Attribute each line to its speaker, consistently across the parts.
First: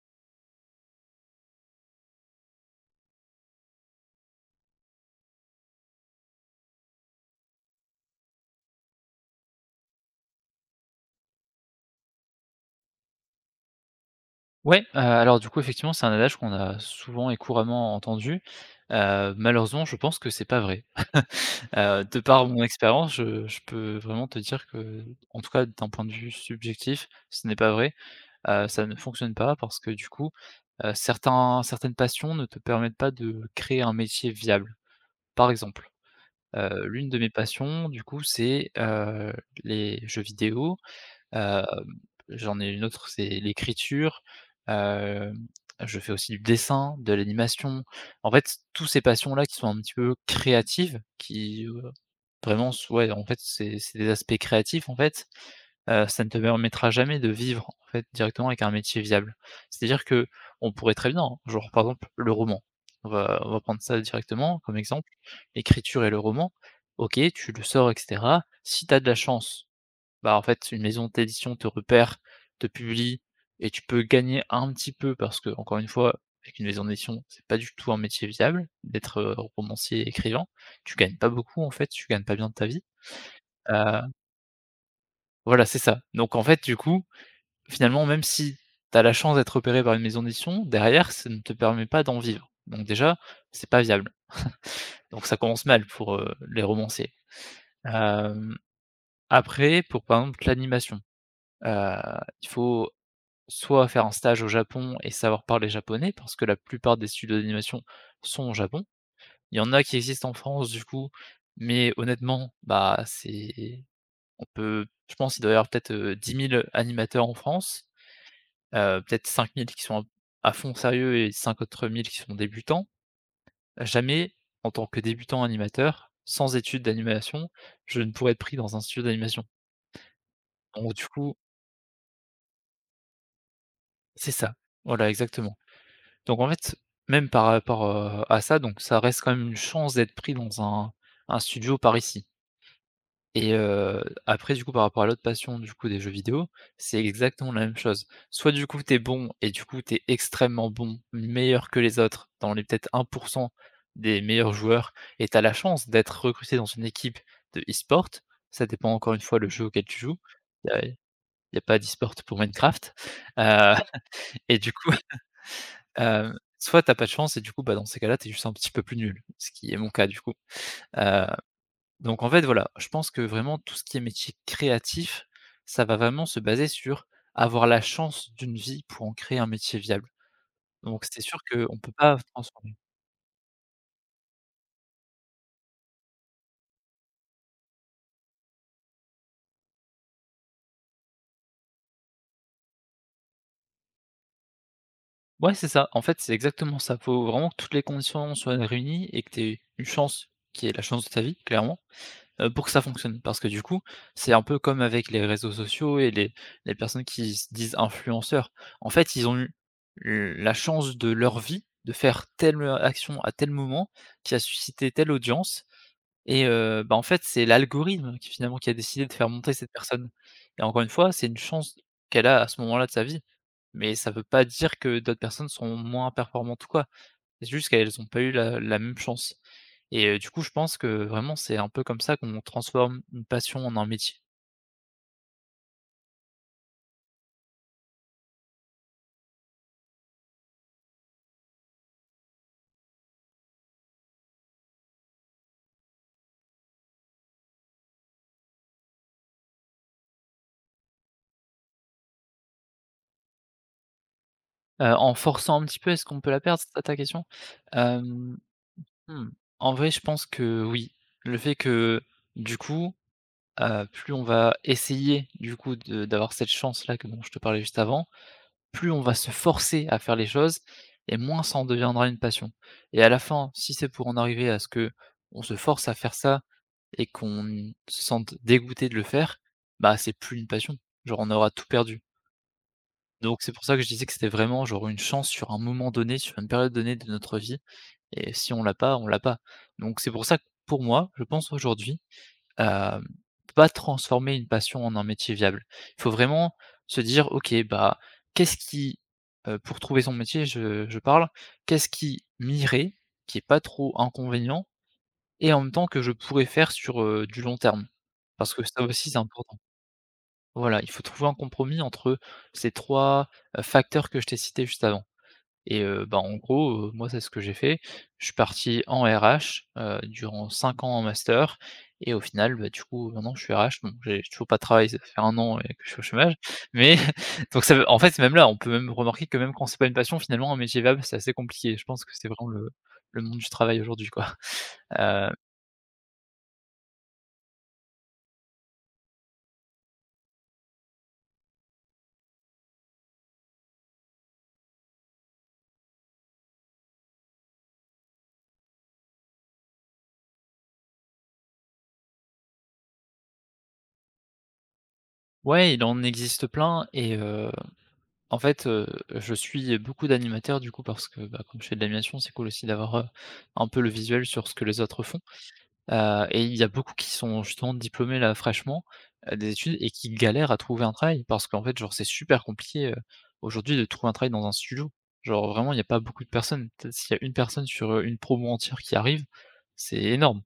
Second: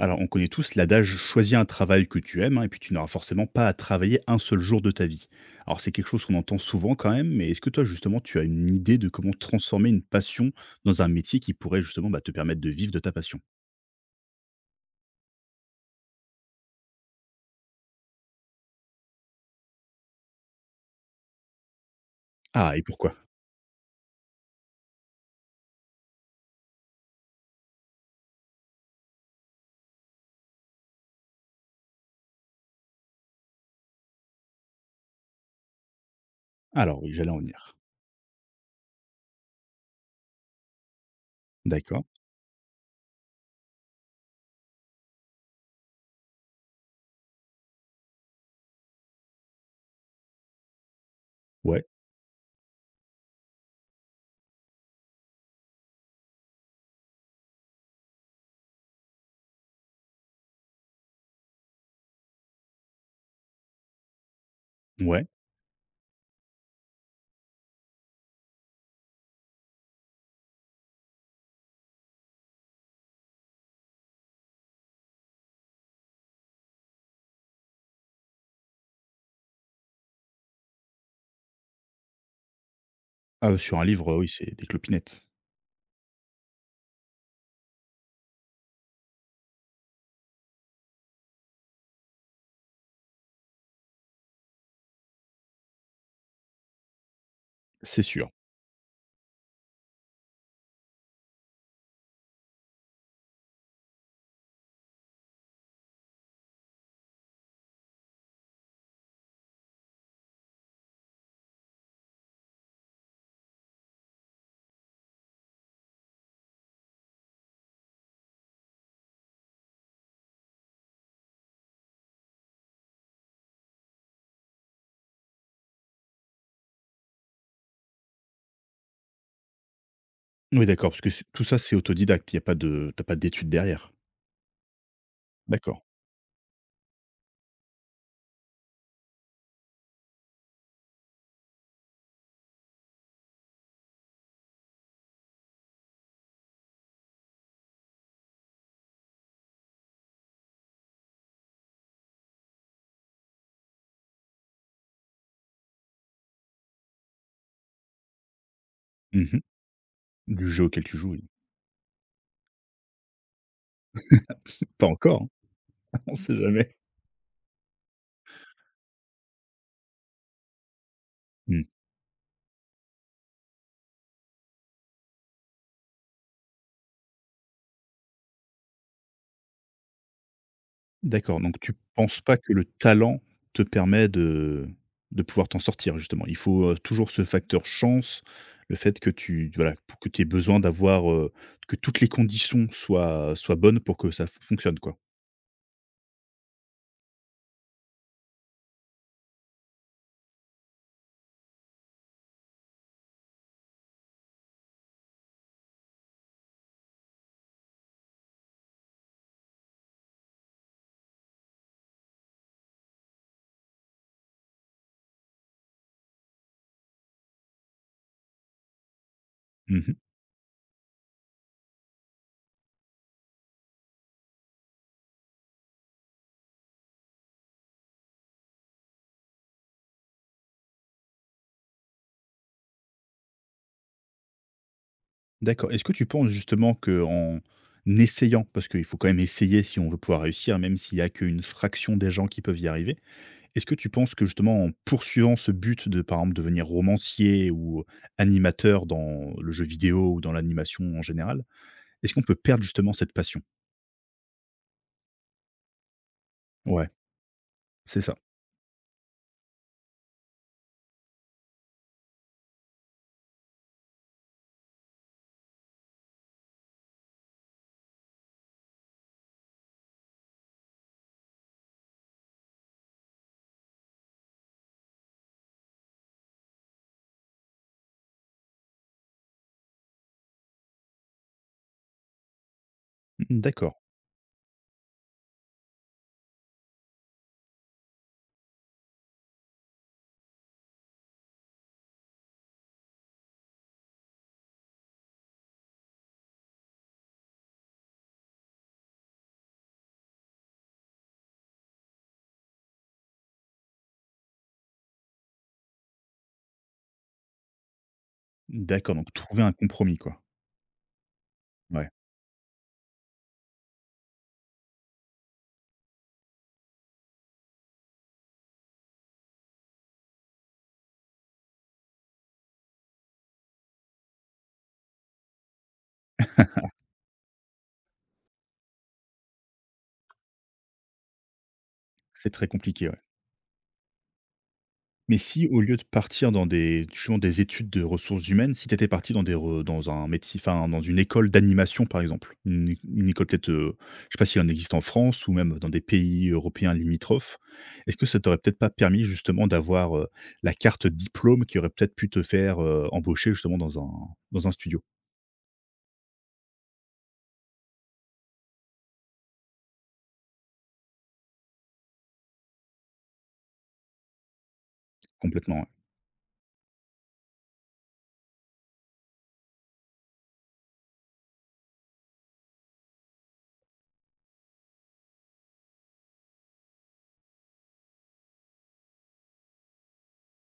Speaker 1: Alors, on connaît tous l'adage choisis un travail que tu aimes, hein, et puis tu n'auras forcément pas à travailler un seul jour de ta vie. Alors, c'est quelque chose qu'on entend souvent quand même, mais est-ce que toi, justement, tu as une idée de comment transformer une passion dans un métier qui pourrait justement bah, te permettre de vivre de ta passion?
Speaker 2: Ouais, alors du coup, effectivement, c'est un adage qu'on a souvent et couramment entendu. Malheureusement, je pense que c'est pas vrai. De par mon
Speaker 1: Ah, et
Speaker 2: expérience,
Speaker 1: pourquoi?
Speaker 2: je peux vraiment te dire que, en tout cas d'un point de vue subjectif, ce n'est pas vrai. Ça ne fonctionne pas parce que du coup, certains certaines passions ne te permettent pas de créer un métier viable. Par exemple,
Speaker 1: Alors,
Speaker 2: l'une
Speaker 1: oui,
Speaker 2: de
Speaker 1: j'allais
Speaker 2: mes
Speaker 1: en venir.
Speaker 2: passions, du coup, c'est, les jeux vidéo. Hem,
Speaker 1: D'accord.
Speaker 2: J'en ai une autre, c'est l'écriture. Hem, je fais aussi du dessin, de l'animation. En fait, tous ces passions-là qui sont un petit peu créatives, qui,
Speaker 1: Ouais.
Speaker 2: vraiment s ouais, en fait, c'est des aspects créatifs, en fait, ça ne te permettra jamais de vivre, en fait, directement avec un métier viable. C'est-à-dire que on pourrait très bien, hein, genre, par exemple, le roman. On va prendre ça directement comme exemple.
Speaker 1: Ouais.
Speaker 2: L'écriture et le roman, OK, tu le sors et cetera. Si tu as de la chance, bah, en fait, une maison d'édition te repère, te publie et tu peux gagner un petit peu parce que encore une fois, avec une maison d'édition, c'est pas du tout un métier viable d'être, romancier, et écrivain. Tu gagnes pas beaucoup, en fait, tu gagnes pas bien de ta vie.
Speaker 1: Ah,
Speaker 2: Heu,
Speaker 1: sur un livre, oui, c'est des clopinettes.
Speaker 2: voilà, c'est ça. Donc en fait, du coup, finalement, même si tu as la chance d'être repéré par une maison d'édition, derrière, ça ne te permet pas d'en vivre. Donc déjà, c'est pas viable. Donc ça commence mal pour, les romanciers.
Speaker 1: C'est sûr.
Speaker 2: Hem, Après, pour par exemple l'animation, heu, il faut soit faire un stage au Japon et savoir parler japonais, parce que la plupart des studios d'animation sont au Japon. Il y en a qui existent en France du coup, mais honnêtement, bah, c'est on peut je pense il doit y avoir peut-être, 10 000 animateurs en France, peut-être 5 000 qui sont à fond sérieux et 5 autres mille qui sont débutants. Jamais, en tant que débutant animateur, sans études d'animation, je ne pourrais être pris dans un studio d'animation.
Speaker 1: Oui, d'accord,
Speaker 2: Donc
Speaker 1: parce
Speaker 2: du
Speaker 1: que
Speaker 2: coup
Speaker 1: tout ça, c'est autodidacte. Il n'y a pas de, t'as pas d'études derrière.
Speaker 2: c'est ça, voilà exactement.
Speaker 1: D'accord.
Speaker 2: Donc en fait, même par rapport, à ça, donc ça reste quand même une chance d'être pris dans un studio par ici et après du coup par rapport à l'autre passion du coup des jeux vidéo, c'est exactement la même chose. Soit du coup t'es bon et du coup t'es extrêmement bon, meilleur que les autres, dans les peut-être 1 des meilleurs joueurs et t'as la chance d'être recruté dans une équipe de e-sport. Ça dépend encore une fois
Speaker 1: Mhm.
Speaker 2: le jeu auquel tu joues.
Speaker 1: Du jeu
Speaker 2: Il y a
Speaker 1: auquel tu joues, oui.
Speaker 2: y a pas d'e-sport pour Minecraft, heu et du
Speaker 1: Pas
Speaker 2: coup.
Speaker 1: encore, hein, on sait jamais.
Speaker 2: Soit t'as pas de chance et du coup, bah, dans ces cas-là, t'es juste un petit peu plus nul, ce qui est mon cas du coup. Heu,
Speaker 1: Mmh.
Speaker 2: donc en fait, voilà, je pense que vraiment tout ce qui est métier créatif, ça va vraiment se baser sur avoir la chance d'une vie pour en créer un métier viable. Donc c'est sûr
Speaker 1: D'accord, donc tu
Speaker 2: qu'on peut pas
Speaker 1: penses pas que le
Speaker 2: transformer.
Speaker 1: talent te permet de pouvoir t'en sortir justement? Il faut, toujours ce facteur chance, le fait que tu voilà, pour que tu aies besoin d'avoir, que toutes les conditions soient bonnes pour que ça f fonctionne quoi?
Speaker 2: Ouais, c'est ça, en fait, c'est exactement ça. Faut vraiment que toutes les conditions soient réunies et que tu aies une chance qui est la chance de ta vie, clairement, pour que ça fonctionne. Parce que du coup, c'est un peu comme avec les réseaux sociaux et les personnes qui se disent influenceurs. En fait, ils ont eu la chance de leur vie de faire telle, action à tel moment qui a suscité telle audience et bah, en fait, c'est l'algorithme qui finalement qui a décidé de faire monter cette
Speaker 1: Mmh.
Speaker 2: personne et encore une fois, c'est une chance qu'elle a à ce moment-là de sa vie, mais ça ne veut pas dire que d'autres personnes sont moins performantes ou quoi. C'est juste qu'elles n'ont pas eu la même chance et du coup, je pense que vraiment, c'est un peu comme ça qu'on transforme une passion en un métier.
Speaker 1: D'accord. Est-ce que tu penses justement que en essayant, parce qu'il faut quand même essayer si on veut pouvoir réussir, même s'il y a qu'une fraction des gens qui peuvent y arriver. Est-ce que tu penses que justement en poursuivant ce but de, par exemple, devenir romancier ou animateur dans le jeu vidéo ou dans l'animation en général, est-ce qu'on peut perdre justement cette passion?
Speaker 2: En forçant un petit peu, est-ce qu'on peut la perdre? C'est ça
Speaker 1: Ouais,
Speaker 2: ta question?
Speaker 1: c'est ça.
Speaker 2: Hem, mmh, En vrai, je pense que oui. Le fait que, du coup, plus on va essayer, du coup, de d'avoir cette chance-là que dont je te parlais juste avant, plus on va se forcer à faire les choses et moins ça en deviendra une passion et à la fin, si c'est pour en arriver à ce que on se force à faire ça et qu'on se sente dégoûté de le faire, bah, c'est plus une passion. Genre, on aura tout perdu. Donc, c'est pour
Speaker 1: D'accord,
Speaker 2: ça que je disais que c'était vraiment, genre, une chance sur un moment donné, sur une période donnée de notre vie et si on l'a pas, on l'a pas. Donc, c'est pour ça que, pour moi, je pense aujourd'hui, hem, pas transformer une passion en un métier viable. Il faut vraiment se dire: «OK, bah, qu'est-ce qui», pour trouver son métier, je parle, «qu'est-ce qui m'irait, qui est pas trop inconvénient et en même temps que je pourrais faire sur, du long terme». Parce que ça
Speaker 1: d'accord,
Speaker 2: aussi
Speaker 1: donc
Speaker 2: c'est
Speaker 1: trouver un
Speaker 2: important.
Speaker 1: compromis quoi.
Speaker 2: Voilà, il faut trouver un compromis
Speaker 1: Ouais,
Speaker 2: entre ces 3 facteurs que je t'ai cités juste avant et bah, en gros, moi c'est ce que j'ai fait. Je suis parti en RH, durant 5 ans en master et au final, bah, du coup, maintenant je suis RH, donc j'ai toujours pas de travail, ça fait 1 an et que je suis au chômage. Mais donc ça veut en fait, même là, on peut même remarquer que même quand c'est pas une passion, finalement, un métier viable, c'est assez compliqué. Je pense que
Speaker 1: c'est
Speaker 2: c'est
Speaker 1: très
Speaker 2: vraiment le
Speaker 1: compliqué, ouais.
Speaker 2: le monde du travail aujourd'hui, quoi.
Speaker 1: Mais
Speaker 2: Heu
Speaker 1: si au lieu de partir dans des justement des études de ressources humaines, si tu étais parti dans des re dans un métier, enfin dans une école d'animation par exemple, une école peut-être, je sais pas s'il en existe en France ou même dans des pays européens limitrophes. Est-ce que ça t'aurait peut-être pas permis justement d'avoir, la carte diplôme qui aurait peut-être pu te faire, embaucher justement dans un studio?
Speaker 2: Ouais, il en existe plein et en fait, je suis beaucoup d'animateurs du coup parce que, bah, comme je fais de l'animation, c'est cool aussi d'avoir, un peu le visuel sur ce que les autres font,
Speaker 1: Complètement, ouais.
Speaker 2: et il y a beaucoup qui sont justement diplômés là fraîchement, des études et qui galèrent à trouver un travail parce qu'en fait, genre, c'est super compliqué, aujourd'hui de trouver un travail dans un studio. Genre, vraiment, il y a pas beaucoup de personnes. Peut-être s'il y a une personne sur, une promo entière qui arrive, c'est énorme.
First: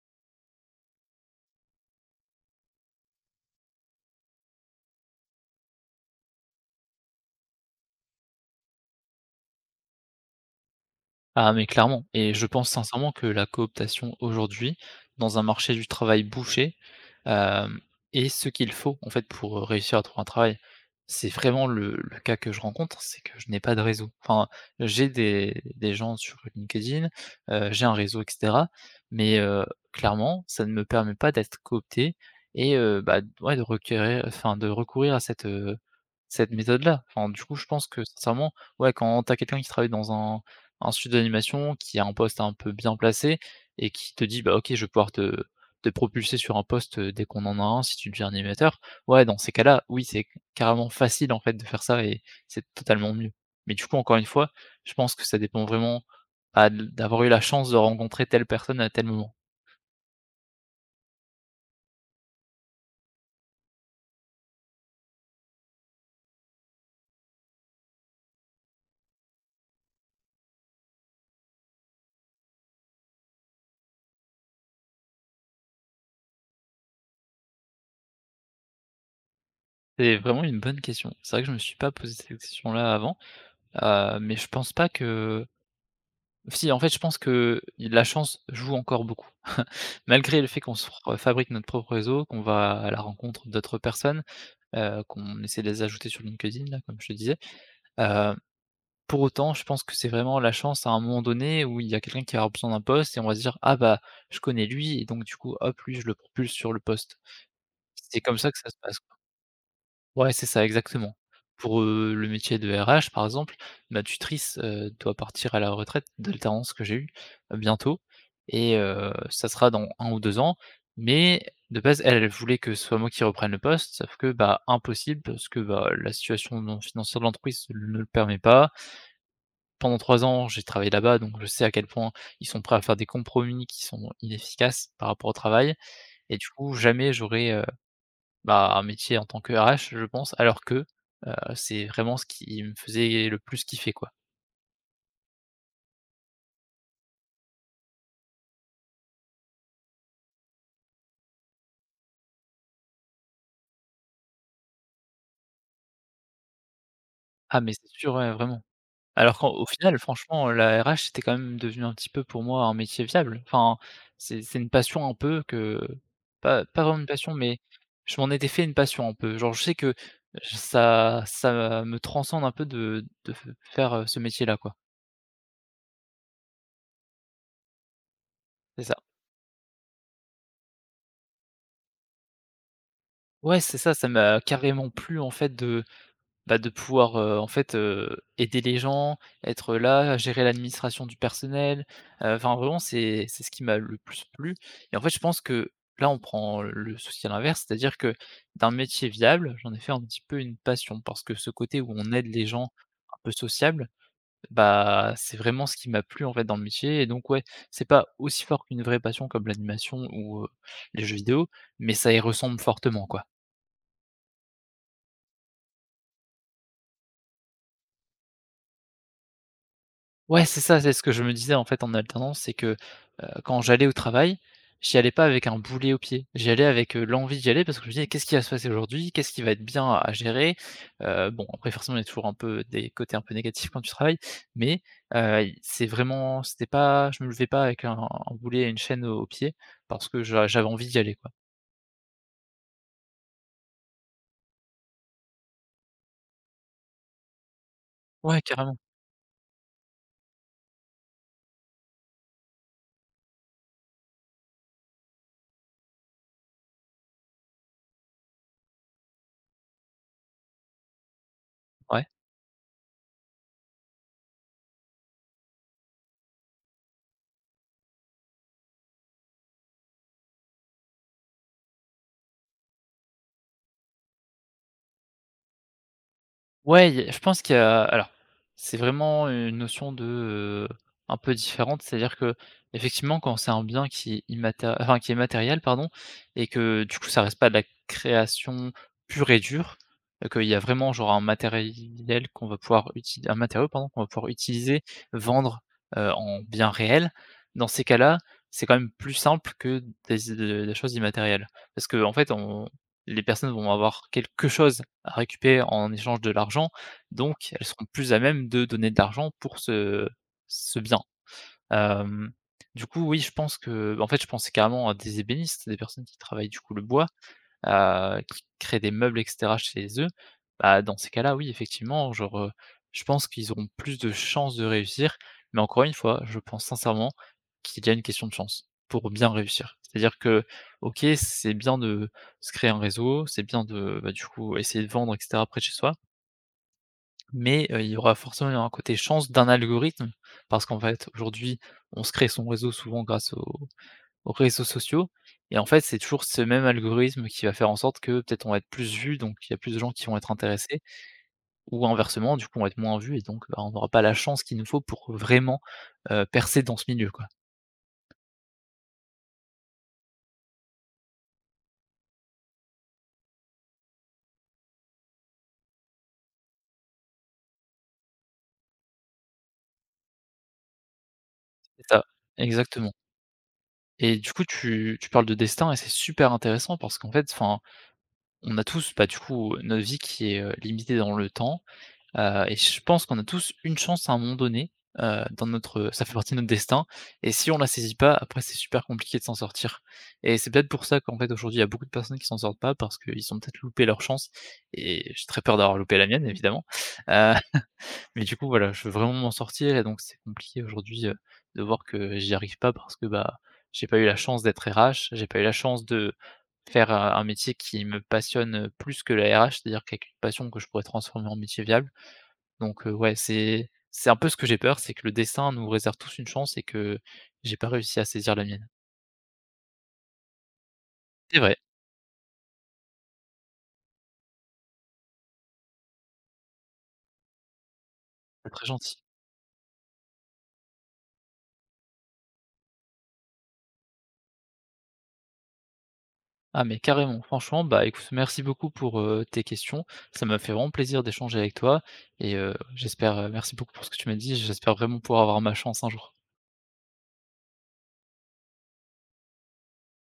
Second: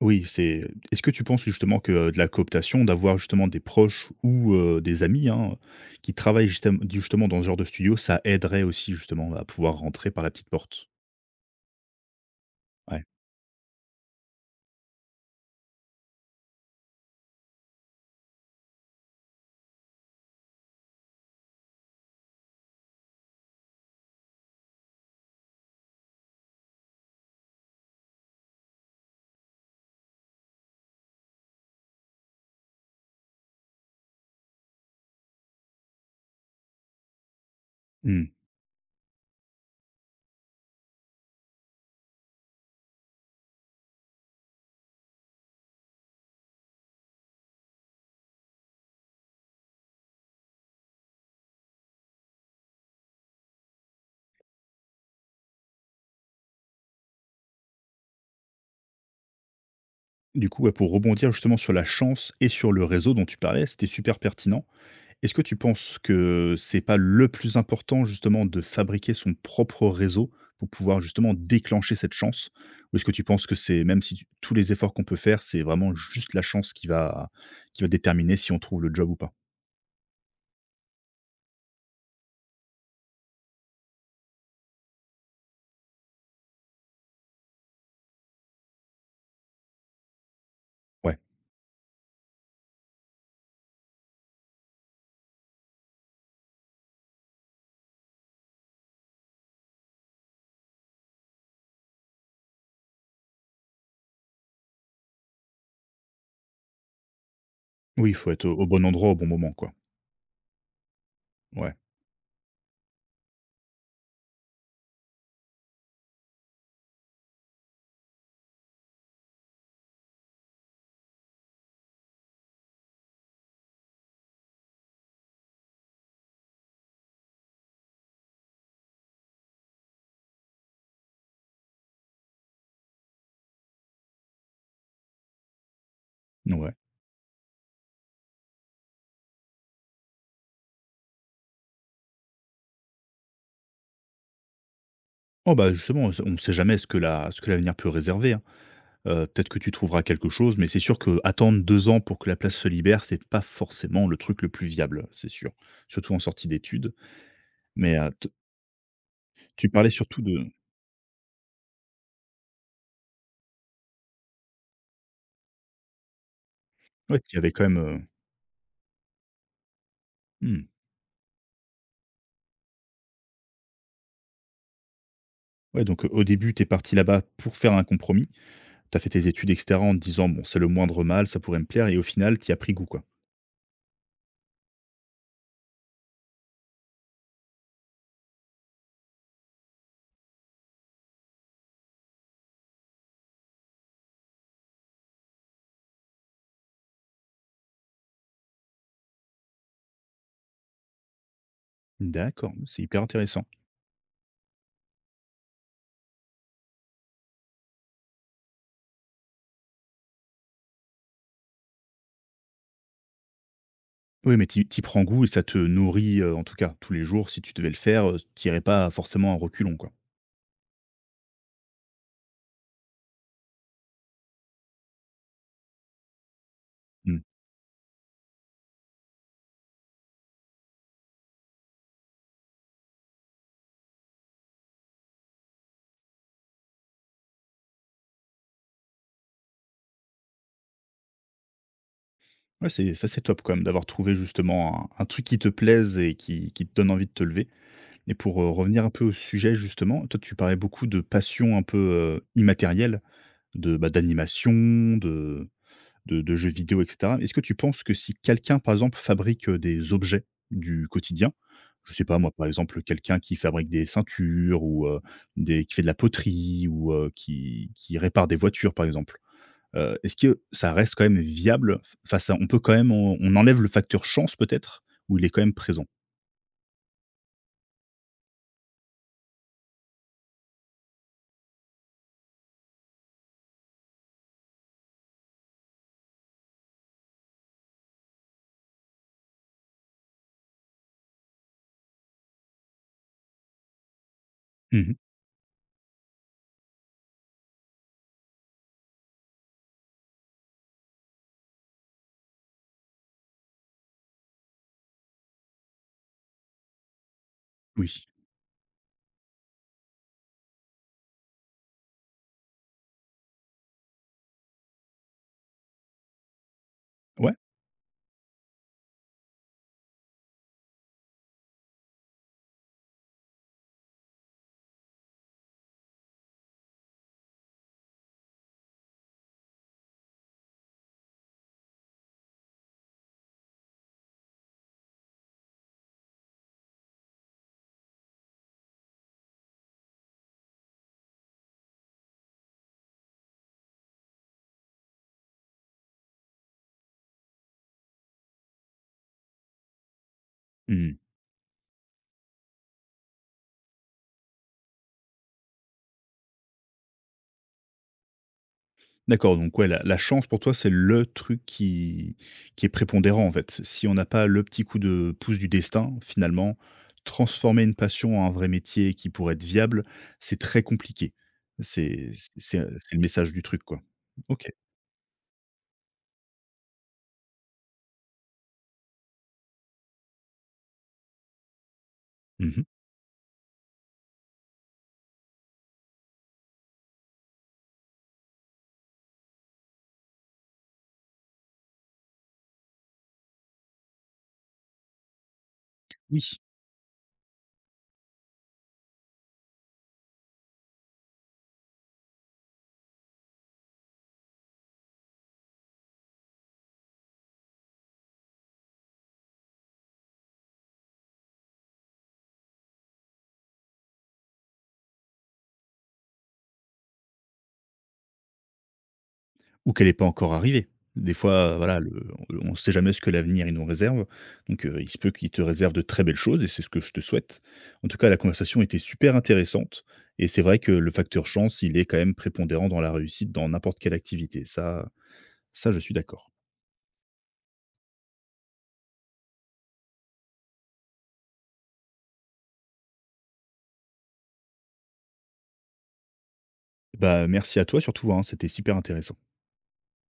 Speaker 1: Oui, c'est est-ce que tu penses justement que, de la cooptation, d'avoir justement des proches ou des amis, hein, qui travaillent justement dans ce genre de studio, ça aiderait aussi justement à pouvoir rentrer par la petite porte?
Speaker 2: Ah mais clairement et je pense
Speaker 1: Ouais.
Speaker 2: sincèrement que la cooptation aujourd'hui, dans un marché du travail bouché, hem, est ce qu'il faut en fait pour, réussir à trouver un travail. C'est vraiment le cas que je rencontre, c'est que je n'ai pas de réseau. Enfin, j'ai des gens sur LinkedIn, j'ai un réseau et cetera, mais clairement, ça ne me permet pas d'être coopté et bah, ouais, de requérir enfin de recourir à cette méthode-là. Enfin, du coup, je pense que
Speaker 1: Mmh.
Speaker 2: sincèrement, ouais, quand tu as quelqu'un qui travaille dans un studio d'animation qui a un poste un peu bien placé et qui te dit: «Bah, OK, je vais pouvoir te propulser sur un poste, dès qu'on en a un si tu deviens animateur». Ouais, dans ces cas-là, oui, c'est carrément facile, en fait, de faire ça et c'est totalement mieux. Mais du coup, encore une fois, je pense que ça dépend vraiment, bah, de d'avoir eu la chance de rencontrer telle personne à tel moment.
Speaker 1: Du coup, ouais, pour rebondir justement sur la chance et sur le réseau dont tu parlais, c'était super pertinent. Est-ce que tu penses que c'est pas le plus important justement de fabriquer son propre réseau pour pouvoir justement déclencher cette chance? Ou est-ce que tu penses que c'est même si tu tous les efforts qu'on peut faire, c'est vraiment juste la chance qui va déterminer si on trouve le job ou pas?
Speaker 2: C'est vraiment une bonne question. C'est vrai que je me suis pas posé cette question-là avant, mais je pense pas que si, en fait, je pense que, la chance joue encore beaucoup. Malgré le fait qu'on se re
Speaker 1: Ouais.
Speaker 2: fabrique notre propre réseau, qu'on va à la rencontre d'autres personnes, qu'on essaie de les ajouter sur LinkedIn là, comme je te disais, heu, pour autant, je pense que c'est vraiment la chance à un moment donné où il y a quelqu'un qui va besoin d'un poste et on va se dire: «Ah bah, je connais lui» et donc du coup, hop, lui, je le propulse sur le poste.
Speaker 1: Oui, il
Speaker 2: C'est
Speaker 1: faut
Speaker 2: comme
Speaker 1: être
Speaker 2: ça
Speaker 1: au
Speaker 2: que
Speaker 1: au
Speaker 2: ça se
Speaker 1: bon
Speaker 2: passe.
Speaker 1: endroit au bon moment quoi.
Speaker 2: Ouais, c'est ça, exactement.
Speaker 1: Ouais,
Speaker 2: Pour, le métier de RH, par exemple, ma tutrice, doit partir à la retraite d'alternance que j'ai eue, bientôt et ça sera dans 1 ou 2 ans. Mais de base, elle, elle voulait que ce soit moi qui reprenne le poste, sauf que, bah, impossible parce que, bah, la situation non financière de l'entreprise ne le permet pas. Pendant 3 ans, j'ai travaillé là-bas, donc je sais à quel point ils sont prêts à faire des compromis qui sont inefficaces par rapport au travail et du coup,
Speaker 1: ouais.
Speaker 2: jamais j'aurais, bah, un métier en tant que RH, je pense, alors que, c'est vraiment ce qui me faisait le plus kiffer, quoi.
Speaker 1: Oh bah, justement, on ne sait jamais ce que l'avenir peut réserver, hein. Peut-être que tu trouveras quelque chose, mais c'est sûr que attendre 2 ans pour que la place se libère, c'est pas forcément le truc le plus viable, c'est sûr. Surtout en sortie d'études,
Speaker 2: Ah, mais c'est
Speaker 1: mais, heu
Speaker 2: sûr, ouais, vraiment. Alors qu'au au
Speaker 1: Tu parlais
Speaker 2: final,
Speaker 1: surtout de
Speaker 2: franchement, la RH, c'était quand même devenu un petit peu pour moi un métier viable. Enfin, c'est une passion un peu que pas vraiment une
Speaker 1: ouais,
Speaker 2: passion,
Speaker 1: qu'il y avait
Speaker 2: mais
Speaker 1: quand même,
Speaker 2: je m'en étais fait une passion un peu. Genre, je sais que
Speaker 1: mmh,
Speaker 2: ça me transcende un peu de faire, ce métier-là, quoi.
Speaker 1: ouais, donc au début, tu es parti là-bas pour faire un compromis.
Speaker 2: C'est ça.
Speaker 1: Tu as fait tes études et cetera en te disant: «Bon, c'est le moindre mal, ça pourrait me plaire» et au final, tu as pris goût, quoi.
Speaker 2: Ouais, c'est ça, ça m'a carrément plu, en fait, de bah, de pouvoir, en fait, aider les gens, être là, gérer l'administration du personnel, enfin vraiment c'est ce qui m'a le plus plu et en fait je pense que là on prend le souci à l'inverse, c'est-à-dire que d'un métier viable, j'en ai fait un petit peu une passion parce que ce côté où on aide les
Speaker 1: D'accord,
Speaker 2: gens
Speaker 1: c'est hyper
Speaker 2: un peu
Speaker 1: intéressant.
Speaker 2: sociable bah, c'est vraiment ce qui m'a plu en fait dans le métier et donc ouais, c'est pas aussi fort qu'une vraie passion comme l'animation ou, les jeux vidéo, mais ça y ressemble fortement, quoi.
Speaker 1: Oui, mais tu y prends goût et ça te nourrit, en tout cas tous les jours. Si tu devais le faire, tu irais pas forcément à reculons, quoi.
Speaker 2: Ouais, c'est ça, c'est ce que je me disais, en fait, en alternance, c'est que, quand j'allais au travail, j'y allais pas avec un boulet au pied. J'y allais avec,
Speaker 1: Mmh.
Speaker 2: l'envie d'y aller parce que je me disais: «Qu'est-ce qui va se passer aujourd'hui? Qu'est-ce qui va être bien à gérer?» Bon, après forcément, il y a toujours un peu des côtés un peu négatifs quand tu travailles, mais, i c'est vraiment c'était pas je me levais pas avec un boulet et une chaîne au pied parce que j'avais envie d'y aller, quoi.
Speaker 1: Ouais, c'est ça, c'est top quand même d'avoir trouvé justement un truc qui te plaise et qui te donne envie de te lever. Et
Speaker 2: Ouais,
Speaker 1: pour,
Speaker 2: carrément.
Speaker 1: revenir un peu au sujet justement, toi, tu parlais beaucoup de passions un peu, immatérielles. De, bah, d'animation, de de jeux vidéo et cetera. Est-ce que tu penses que si quelqu'un, par exemple, fabrique, des objets du quotidien, je
Speaker 2: Ouais.
Speaker 1: sais pas moi, par exemple, quelqu'un qui fabrique des ceintures ou, des qui fait de la poterie ou, qui répare des voitures, par exemple, est-ce que ça reste quand même viable f face à on peut quand même on enlève le facteur chance peut-être? Où il est quand même présent?
Speaker 2: Ouais, il y a je pense qu'il y a alors, c'est vraiment une notion de, un peu différente. C'est-à-dire que effectivement, quand c'est un bien qui est immaté enfin, qui est matériel, pardon, et que du coup, ça reste pas de la création pure et dure, qu'il y a vraiment genre un matériel qu'on va pouvoir utiliser, un matériau pardon, qu'on va pouvoir utiliser,
Speaker 1: Mmh.
Speaker 2: vendre, en bien réel. Dans ces cas-là, c'est quand même plus simple que des choses immatérielles. Parce qu'en fait, on les personnes vont avoir quelque chose récupérer en échange de l'argent, donc elles seront
Speaker 1: Oui.
Speaker 2: plus à même de donner de l'argent pour ce bien. Hem, du coup, oui, je pense que, bah, en fait, je pensais carrément à des ébénistes, des personnes qui travaillent, du coup, le bois,
Speaker 1: Ouais.
Speaker 2: qui créent des meubles et cetera chez eux, bah, dans ces cas-là, oui, effectivement, genre, je pense qu'ils auront plus de chances de réussir. Mais encore une fois, je pense sincèrement qu'il y a une question de chance pour bien réussir. C'est-à-dire que, OK, c'est bien de se créer un réseau, c'est bien de, bah, du coup, essayer de vendre et cetera près de chez soi, mais, il y aura forcément un côté chance d'un algorithme parce qu'en fait, aujourd'hui, on se crée son réseau souvent grâce au aux réseaux sociaux et en fait, c'est toujours ce même algorithme qui va faire en sorte que peut-être on va être plus vu donc il y a plus de gens qui vont être intéressés
Speaker 1: Mmh.
Speaker 2: ou inversement, du coup, on va être moins vu et donc, bah, on n'aura pas la chance qu'il nous faut pour vraiment, percer dans ce milieu, quoi.
Speaker 1: D'accord, donc ouais, la chance pour toi, c'est le truc qui est prépondérant, en fait. Si on n'a pas le petit coup de pouce du destin, finalement, transformer une passion en un vrai métier qui pourrait être viable, c'est très compliqué.
Speaker 2: C'est ça,
Speaker 1: C'est c'est c'est
Speaker 2: exactement
Speaker 1: c'est le message du truc, quoi.
Speaker 2: et du coup,
Speaker 1: OK.
Speaker 2: tu parles de destin et c'est super intéressant parce qu'en fait, enfin, on a tous, bah, du coup, notre vie qui est, limitée dans le temps. Et
Speaker 1: Mmh.
Speaker 2: je pense qu'on a tous une chance à un moment donné, dans notre ça fait partie de notre destin et si on la saisit pas, après c'est super compliqué de s'en sortir et c'est peut-être pour ça qu'en fait aujourd'hui, il y a beaucoup de personnes qui s'en sortent pas parce qu'ils ont peut-être loupé leur chance et j'ai très peur d'avoir loupé la
Speaker 1: Oui.
Speaker 2: mienne évidemment, heu, mais du coup voilà, je veux vraiment m'en sortir et donc c'est compliqué aujourd'hui, de voir que j'y arrive pas parce que, bah, j'ai pas eu la chance d'être RH, j'ai pas eu la chance de faire, un métier qui me passionne, plus que la RH. C'est-à-dire qu'avec une passion que je pourrais transformer en métier viable, donc ouais, c'est un peu ce que j'ai peur, c'est que le destin nous réserve tous une chance et que j'ai pas réussi à saisir la mienne.
Speaker 1: Ou qu'elle n'est pas encore arrivée. Des
Speaker 2: C'est
Speaker 1: fois,
Speaker 2: vrai,
Speaker 1: voilà, le on ne sait jamais ce que l'avenir, il nous réserve. Donc, il se peut qu'il te réserve de très belles choses et c'est ce que je te souhaite. En tout cas, la
Speaker 2: c'est
Speaker 1: conversation
Speaker 2: très
Speaker 1: était
Speaker 2: gentil.
Speaker 1: super intéressante et c'est vrai que le facteur chance, il est quand même prépondérant dans la réussite dans n'importe quelle activité. Ça ça, je suis d'accord.
Speaker 2: Ah mais carrément, franchement, bah, écoute, merci beaucoup pour, tes questions. Ça m'a fait vraiment plaisir d'échanger avec toi et j'espère, merci beaucoup pour ce que tu m'as dit, j'espère vraiment pouvoir avoir ma chance un jour.
Speaker 1: Bah, merci à toi surtout, hein, c'était super intéressant.